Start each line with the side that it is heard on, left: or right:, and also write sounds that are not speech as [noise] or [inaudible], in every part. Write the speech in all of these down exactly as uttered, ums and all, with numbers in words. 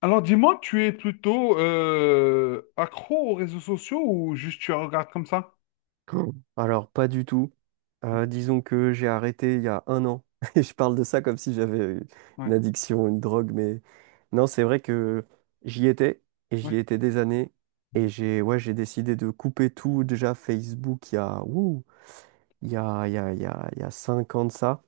left: Alors dis-moi, tu es plutôt euh, accro aux réseaux sociaux ou juste tu regardes comme ça?
right: [clears throat] Hmm. Alors, pas du tout. Euh, disons que j'ai arrêté il y a un an. [laughs] Et je parle de ça comme si j'avais
left: Ouais,
right: une addiction, une drogue, mais non, c'est vrai que j'y étais, et j'y
left: ouais,
right: étais des années. Et
left: mm,
right: j'ai ouais, j'ai décidé de couper tout, déjà Facebook, il y a, ouh, il y a, il y a, il y a, il y a cinq ans de ça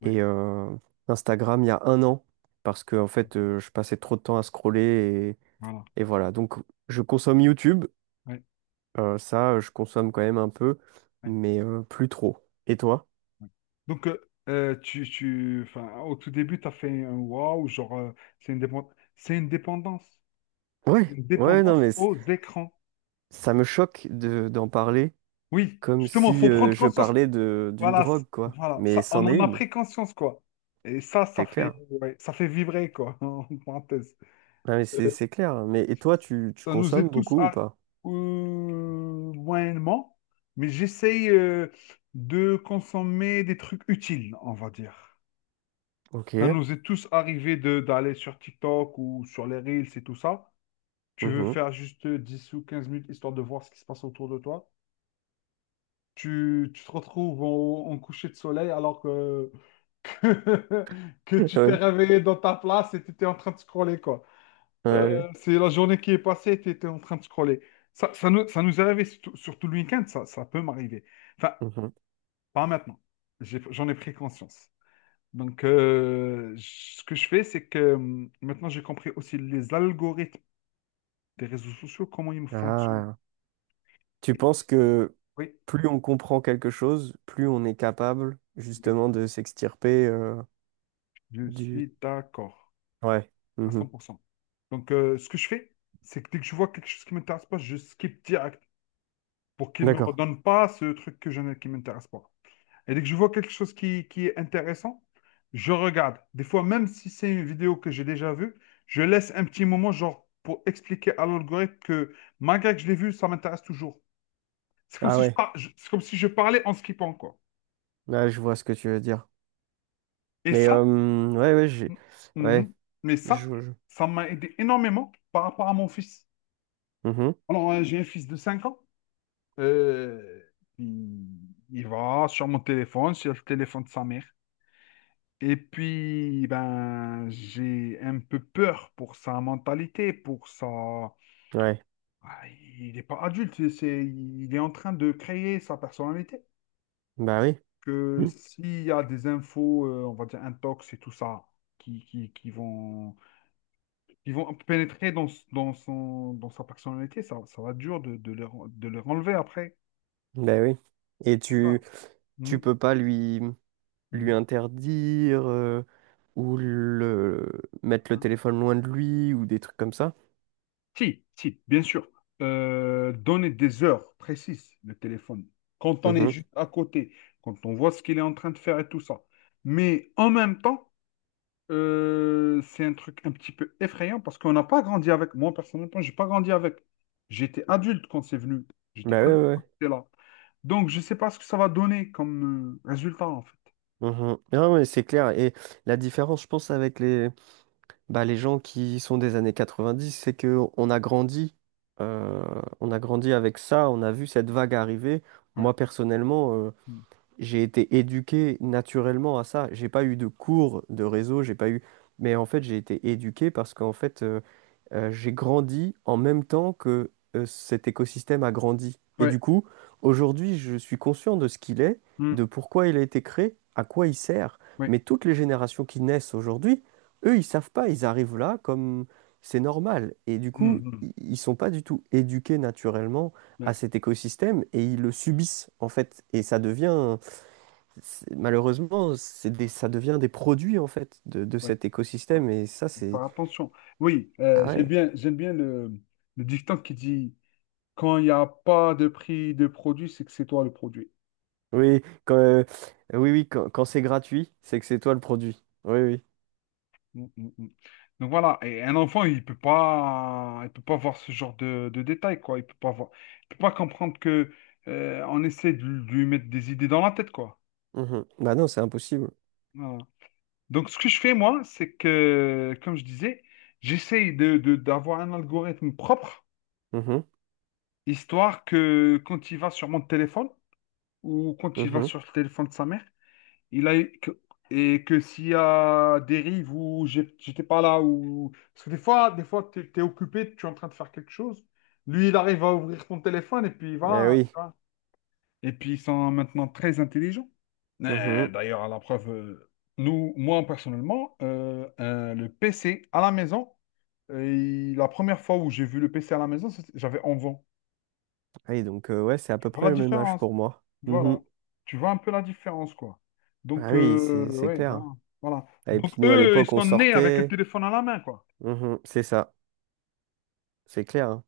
left: ouais,
right: et euh, Instagram il y a un an parce que en fait euh, je passais trop de temps à scroller
left: voilà,
right: et, et voilà. Donc je consomme YouTube,
left: ouais,
right: euh, ça euh, je consomme quand même un peu,
left: ouais,
right: mais euh, plus trop. Et toi?
left: ouais. Donc, euh, euh, tu, tu, enfin, au tout début, tu as fait un waouh, genre, euh, c'est une dépendance, c'est une dépendance, c'est
right: Ouais,
left: une
right: ouais, non
left: dépendance
right: mais c-
left: aux écrans.
right: ça me choque de, d'en parler
left: Oui,
right: comme
left: justement,
right: si
left: faut
right: euh,
left: prendre
right: je
left: conscience.
right: parlais de d'une
left: Voilà, c-
right: drogue quoi.
left: voilà,
right: Mais
left: ça, on
right: c'en
left: en
right: est
left: a
right: une,
left: pris conscience, quoi. Et ça, ça
right: c'est clair.
left: fait, ouais, ça fait vibrer, quoi, [laughs] en parenthèse.
right: Ah, mais c'est c'est clair, hein. Mais et toi tu, tu
left: Ça nous
right: consommes
left: est tous
right: beaucoup ou
left: à.
right: pas?
left: Euh, moyennement, mais j'essaye euh, de consommer des trucs utiles, on va dire. Ça
right: Ok.
left: nous est tous arrivé de d'aller sur TikTok ou sur les Reels et tout ça. Tu veux
right: Mhm.
left: faire juste dix ou quinze minutes histoire de voir ce qui se passe autour de toi. Tu, tu te retrouves en, en coucher de soleil alors que, [laughs] que
right: [laughs]
left: tu t'es
right: Ouais.
left: réveillé dans ta place et tu étais en train de scroller, quoi.
right: Ouais, ouais.
left: Euh, c'est la journée qui est passée, tu étais en train de scroller. Ça, ça nous, ça nous est arrivé surtout, surtout le week-end, ça, ça peut m'arriver. Enfin,
right: Mhm.
left: pas maintenant. J'ai- J'en ai pris conscience. Donc, euh, j- ce que je fais, c'est que hum, maintenant, j'ai compris aussi les algorithmes des réseaux sociaux, comment ils fonctionnent.
right: Ah. Tu penses
left: Et-
right: que
left: Oui,
right: plus on comprend quelque chose, plus on est capable
left: oui,
right: justement de s'extirper euh,
left: je
right: du…
left: suis d'accord,
right: Ouais.
left: à cent
right: Mhm.
left: pour cent. Donc, euh, ce que je fais, c'est que dès que je vois quelque chose qui ne m'intéresse pas, je skip direct pour qu'il ne me
right: D'accord.
left: redonne pas ce truc que je, n'ai- qui ne m'intéresse pas. Et dès que je vois quelque chose qui, qui est intéressant, je regarde. Des fois, même si c'est une vidéo que j'ai déjà vue, je laisse un petit moment, genre, pour expliquer à l'algorithme que malgré que je l'ai vu, ça m'intéresse toujours. C'est comme
right: Ah
left: si je
right: ouais.
left: par- je- c'est comme si je parlais en skippant, quoi.
right: Là, je vois ce que tu veux dire.
left: Et
right: Mais
left: ça,
right: euh, ouais, ouais, j'ai… Ouais,
left: mhm. Mais ça,
right: je... je-
left: ça m'a aidé énormément par rapport à mon fils.
right: Mhm.
left: Alors, euh, j'ai un fils de cinq ans. Euh, il, il va sur mon téléphone, sur le téléphone de sa mère. Et puis, ben, j'ai un peu peur pour sa mentalité, pour sa.
right: Ouais.
left: Ah, Il n'est pas adulte, c'est, c'est- il est en train de créer sa personnalité.
right: Bah oui.
left: Que
right: Mhm.
left: s'il y a des infos, euh, on va dire intox et tout ça, qui, qui, qui vont, qui vont pénétrer dans, s- dans, son, dans sa personnalité, ça, ça va être dur de, de, leur, de leur enlever après.
right: Bah oui. Et
left: Je sais
right: tu,
left: pas.
right: tu
left: Mhm.
right: peux pas lui, lui
left: Mhm.
right: interdire euh, ou le mettre le téléphone loin de lui ou des trucs comme ça.
left: Si, si, bien sûr. Euh, donner des heures précises, le téléphone. Quand on est
right: Mhm.
left: juste à côté, quand on voit ce qu'il est en train de faire et tout ça. Mais en même temps, euh, c'est un truc un petit peu effrayant parce qu'on n'a pas grandi avec. Moi, personnellement, j'ai pas grandi avec. J'étais adulte quand c'est venu. J'étais
right: Bah ouais,
left: adulte
right: ouais,
left: quand
right: ouais.
left: c'était là. Donc, je sais pas ce que ça va donner comme euh, résultat, en fait.
right: Mhm. Non, mais c'est clair. Et la différence, je pense, avec les, bah, les gens qui sont des années quatre-vingt-dix, c'est que on a grandi, euh, on a grandi avec ça, on a vu cette vague arriver.
left: Ouais.
right: Moi, personnellement, euh,
left: Mm.
right: j'ai été éduqué naturellement à ça. J'ai pas eu de cours de réseau, j'ai pas eu. Mais en fait, j'ai été éduqué parce qu'en fait, euh, euh, j'ai grandi en même temps que euh, cet écosystème a grandi. Et du
left: Ouais.
right: coup, aujourd'hui, je suis conscient de ce qu'il est,
left: Mm.
right: de pourquoi il a été créé, à quoi il sert.
left: Ouais.
right: Mais toutes les générations qui naissent aujourd'hui, eux, ils savent pas, ils arrivent là comme c'est normal. Et du coup,
left: Mm. Mm.
right: i- ils sont pas du tout éduqués naturellement à
left: Ouais.
right: cet écosystème et ils le subissent en fait. Et ça devient c'est- malheureusement, c'est des, ça devient des produits en fait de, de
left: Ouais.
right: cet
left: Ouais.
right: écosystème et ça c'est
left: Faire attention. Oui,
right: Ah
left: euh, j'aime
right: ouais.
left: bien, j'aime bien le, le dicton qui dit quand il n'y a pas de prix de produit, c'est que c'est toi le produit.
right: Oui, quand, euh, oui, oui, quand, quand c'est gratuit, c'est que c'est toi le produit. Oui, oui.
left: Mm, mm, mm. Donc voilà, et un enfant, il peut pas, il peut pas voir ce genre de, de détails, quoi. Il peut pas voir, il peut pas comprendre que euh, on essaie de lui mettre des idées dans la tête, quoi.
right: Mhm. Bah non, c'est impossible.
left: Voilà. Donc ce que je fais moi, c'est que, comme je disais, j'essaye de, de- d'avoir un algorithme propre,
right: Mhm.
left: histoire que quand il va sur mon téléphone ou quand il va
right: Mhm.
left: sur le téléphone de sa mère il a, que- et que s'il y a dérive ou j'ai- j'étais pas là, ou. Parce que des fois, des fois, t'es, t'es occupé, tu es en train de faire quelque chose. Lui, il arrive à ouvrir ton téléphone et puis
right: Eh
left: voilà,
right: oui.
left: tu vois. Et puis ils sont maintenant très intelligents. Euh,
right: Mhm.
left: D'ailleurs, à la preuve, euh, nous, moi personnellement, euh, euh, le P C à la maison, euh, il- la première fois où j'ai vu le P C à la maison, c'était- j'avais onze ans.
right: Ah oui, donc euh, ouais, c'est à peu près
left: Voilà la
right: le même âge
left: différence.
right: pour moi. Mhm.
left: Voilà. Tu vois un peu la différence, quoi. Donc,
right: Ah oui,
left: euh,
right: c'est c'est
left: ouais, voilà.
right: clair.
left: Voilà.
right: Ah, Et
left: Donc,
right: puis nous à
left: eux, ils
right: l'époque on
left: sont nés avec un
right: sortait.
left: téléphone à la main, quoi.
right: Mhm. C'est ça, c'est clair.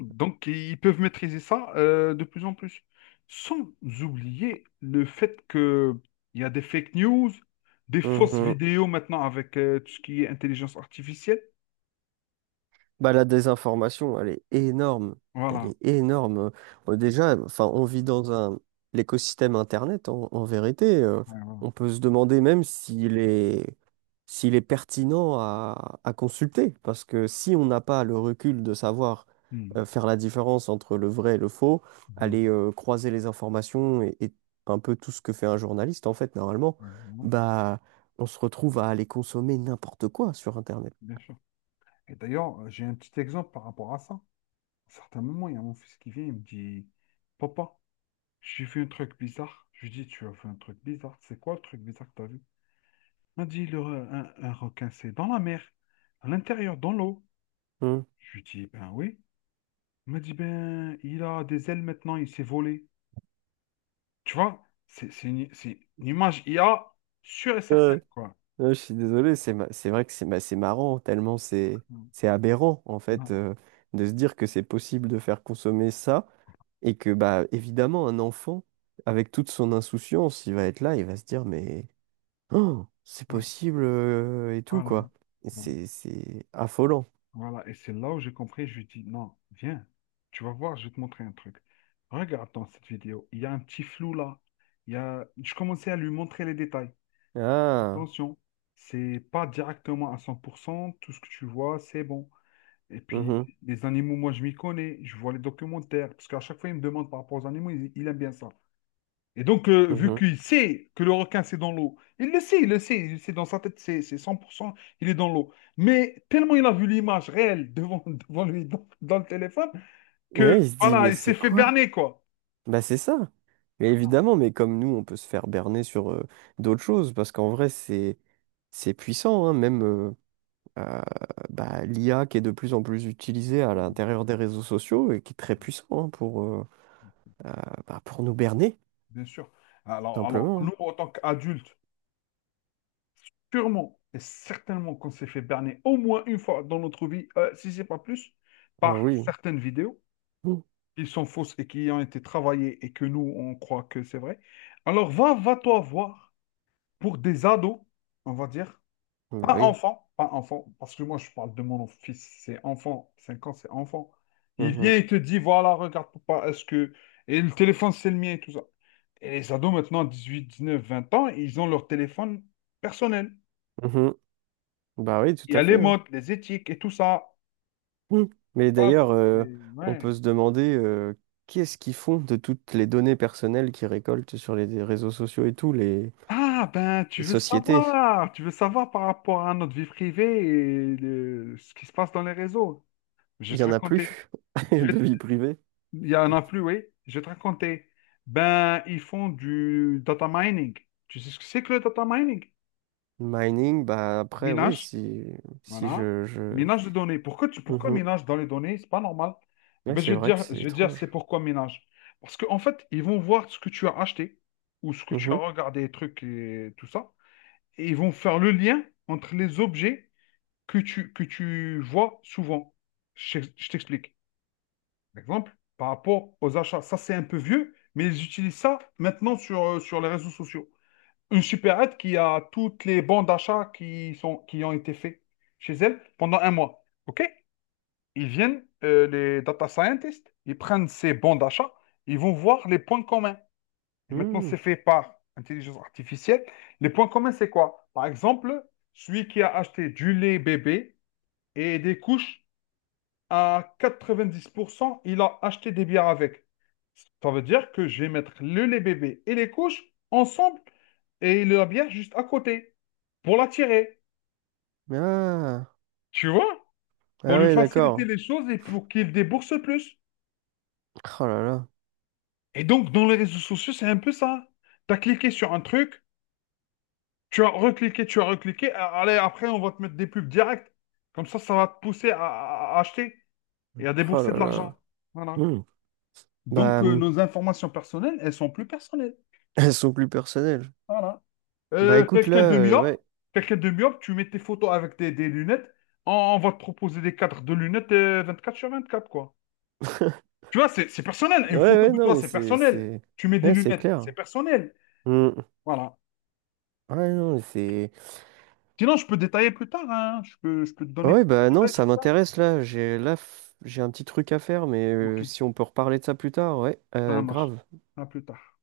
left: Donc, ils peuvent maîtriser ça euh, de plus en plus. Sans oublier le fait que il y a des fake news, des fausses vidéos maintenant avec euh, tout ce qui est intelligence artificielle.
right: Bah, la désinformation, elle est énorme. Elle
left: Voilà.
right: est énorme. Euh, Déjà, enfin, on vit dans un l'écosystème Internet, en, en vérité. euh,
left: Ouais, voilà.
right: On peut se demander même s'il est, s'il est pertinent à, à consulter. Parce que si on n'a pas le recul de savoir
left: Mhm.
right: euh, faire la différence entre le vrai et le faux, aller
left: Mhm.
right: euh, croiser les informations et, et un peu tout ce que fait un journaliste, en fait, normalement,
left: Ouais, voilà.
right: bah, on se retrouve à aller consommer n'importe quoi sur Internet.
left: Bien sûr. Et d'ailleurs, euh, j'ai un petit exemple par rapport à ça. À un certain moment, il y a mon fils qui vient, il me dit, Papa, J'ai fait un truc bizarre. Je lui dis, tu as fait un truc bizarre. C'est quoi le truc bizarre que tu as vu? Il m'a dit, le, re- un, un requin, c'est dans la mer, à l'intérieur, dans l'eau.
right: Hmm.
left: Je lui dis, ben oui. Il m'a dit, ben, il a des ailes maintenant, il s'est volé. Tu vois, c'est c'est une, c'est une image I a sûre et certaine, quoi.
right: Non, je suis désolé, c'est ma- c'est vrai que c'est ma- c'est marrant, tellement c'est
left: Mm.
right: c'est aberrant en fait
left: Voilà,
right: euh, de se dire que c'est possible de faire consommer ça et que bah évidemment un enfant avec toute son insouciance, il va être là, il va se dire mais oh, c'est
left: voilà,
right: possible euh, et tout
left: voilà.
right: quoi. Et
left: Bon,
right: C'est c'est affolant.
left: voilà. Et c'est là où j'ai compris, je lui dis, non, viens, tu vas voir, je vais te montrer un truc. Regarde dans cette vidéo, il y a un petit flou là. Il y a. Je commençais à lui montrer les détails.
right: Ah,
left: Attention, c'est pas directement à cent pour cent tout ce que tu vois, c'est bon. Et puis,
right: mhm,
left: les animaux, moi, je m'y connais, je vois les documentaires, parce qu'à chaque fois, il me demande par rapport aux animaux, il, il aime bien ça. Et donc, euh, vu
right: mhm.
left: qu'il sait que le requin, c'est dans l'eau, il le sait, il le sait, il sait dans sa tête, c'est c'est cent pour cent il est dans l'eau. Mais tellement il a vu l'image réelle devant, [laughs] devant lui, dans, dans le téléphone, que
right: Ouais, il se dit
left: voilà,
right: mais
left: il s'est
right: c'est
left: fait
right: quoi?
left: berner, quoi.
right: Bah c'est ça. Mais
left: Ah,
right: évidemment, mais comme nous, on peut se faire berner sur euh, d'autres choses parce qu'en vrai c'est c'est puissant, hein, même. euh, euh, bah, l'I A qui est de plus en plus utilisée à
left: oui,
right: l'intérieur des réseaux sociaux et qui est très puissant, hein, pour, euh, euh, bah, pour nous berner,
left: bien sûr.
right: tout
left: Alors, alors,
right: simplement.
left: nous, en tant qu'adultes, purement et certainement qu'on s'est fait berner au moins une fois dans notre vie, euh, si c'est pas plus,
right: Oh
left: par
right: oui.
left: certaines vidéos
right: Mm.
left: qui sont fausses et qui ont été travaillées et que nous, on croit que c'est vrai. Alors va, va-toi voir pour des ados, on va dire,
right: Bah
left: pas
right: oui.
left: enfants, pas enfants, parce que moi je parle de mon fils, c'est enfant, cinq ans, c'est enfant. Il
right: Mhm.
left: vient et te dit, voilà, regarde papa, est-ce que. Et le téléphone, c'est le mien et tout ça. Et les ados maintenant, dix-huit dix-neuf vingt ans, ils ont leur téléphone personnel.
right: Mhm. Bah oui, tout
left: Il y a
right: à
left: les
right: fait, hein.
left: modes, les éthiques et tout ça.
right: Mm. Mais
left: Ça,
right: d'ailleurs, euh,
left: c'est-
right: on
left: ouais.
right: peut se demander euh, qu'est-ce qu'ils font de toutes les données personnelles qu'ils récoltent sur les réseaux sociaux et tout, les,
left: Ah, ben,
right: les
left: tu veux
right: sociétés.
left: savoir. Tu veux savoir par rapport à notre vie privée et le- ce qui se passe dans les réseaux. Je
right: Il
left: vais
right: n'y
left: te
right: en a
left: raconter.
right: plus [laughs]
left: Je
right: de
left: vais-
right: vie privée.
left: Il y en a plus, oui. Je vais te raconter. Ben, ils font du data mining. Tu sais ce que c'est que le data mining?
right: Mining, bah après, oui,
left: Minage.
right: si, si
left: Voilà.
right: je, je...
left: Minage de données. Pourquoi, tu, pourquoi
right: Mhm.
left: minage dans les données? C'est pas normal. Eh
right: Ouais,
left: ben, je
right: c'est
left: vais te
right: vrai que
left: dire,
right: c'est
left: je vais te dire c'est
right: étrange.
left: pourquoi minage. Parce qu'en fait, ils vont voir ce que tu as acheté ou ce que tu as
right: Mhm.
left: regardé, les trucs et tout ça. Et ils vont faire le lien entre les objets que tu, que tu vois souvent. Je, je t'explique. Par exemple, par rapport aux achats. Ça, c'est un peu vieux, mais ils utilisent ça maintenant sur, euh, sur les réseaux sociaux une supérette qui a toutes les bons d'achat qui sont, qui ont été faits chez elle pendant un mois. OK? Ils viennent, euh, les data scientists, ils prennent ces bons d'achat, ils vont voir les points communs. Et maintenant,
right: Hmm.
left: c'est fait par intelligence artificielle. Les points communs, c'est quoi? Par exemple, celui qui a acheté du lait bébé et des couches, à quatre-vingt-dix pour cent, il a acheté des bières avec. Ça veut dire que je vais mettre le lait bébé et les couches ensemble et il la bière juste à côté pour l'attirer,
right: Ah.
left: tu vois, pour
right: Ah
left: lui
right: ouais,
left: faciliter
right: d'accord.
left: les choses et pour qu'il débourse plus.
right: Oh là là.
left: Et donc, dans les réseaux sociaux, c'est un peu ça. Tu as cliqué sur un truc, tu as recliqué, tu as recliqué, a- allez, après, on va te mettre des pubs directes. Comme ça, ça va te pousser à, à- à acheter et à
right: Oh
left: débourser
right: là
left: de
right: là.
left: l'argent. Voilà.
right: Hmm. Bah,
left: Donc, euh,
right: hum,
left: nos informations personnelles, elles sont plus personnelles.
right: [laughs] elles sont plus personnelles.
left: Voilà.
right: Bah
left: Euh,
right: écoute, là,
left: quelqu'un de
right: euh,
left: myope,
right: ouais.
left: quelqu'un de myope, tu mets tes photos avec des, des lunettes, on, on va te proposer des cadres de lunettes euh, quatre sur vingt-quatre quoi.
right: [laughs]
left: Tu vois, c'est c'est personnel.
right: Ouais,
left: Une photo
right: ouais,
left: de
right: non,
left: toi,
right: mais
left: c'est
right: c'est,
left: personnel.
right: c'est,
left: Tu mets des
right: ouais, c'est
left: lunettes, c'est
right: clair.
left: personnel.
right: Hmm.
left: Voilà.
right: Ouais, non, mais c'est,
left: Sinon, je peux détailler plus tard, hein. Je peux, je peux te donner plus
right: ouais,
left: de
right: bah non,
left: détails
right: ça
left: sur ça.
right: m'intéresse là. J'ai, là, f- j'ai un petit truc à faire, mais
left: Ok,
right: euh, si on peut reparler de ça plus tard, ouais,
left: ça
right: euh,
left: marche.
right: grave.
left: À plus tard.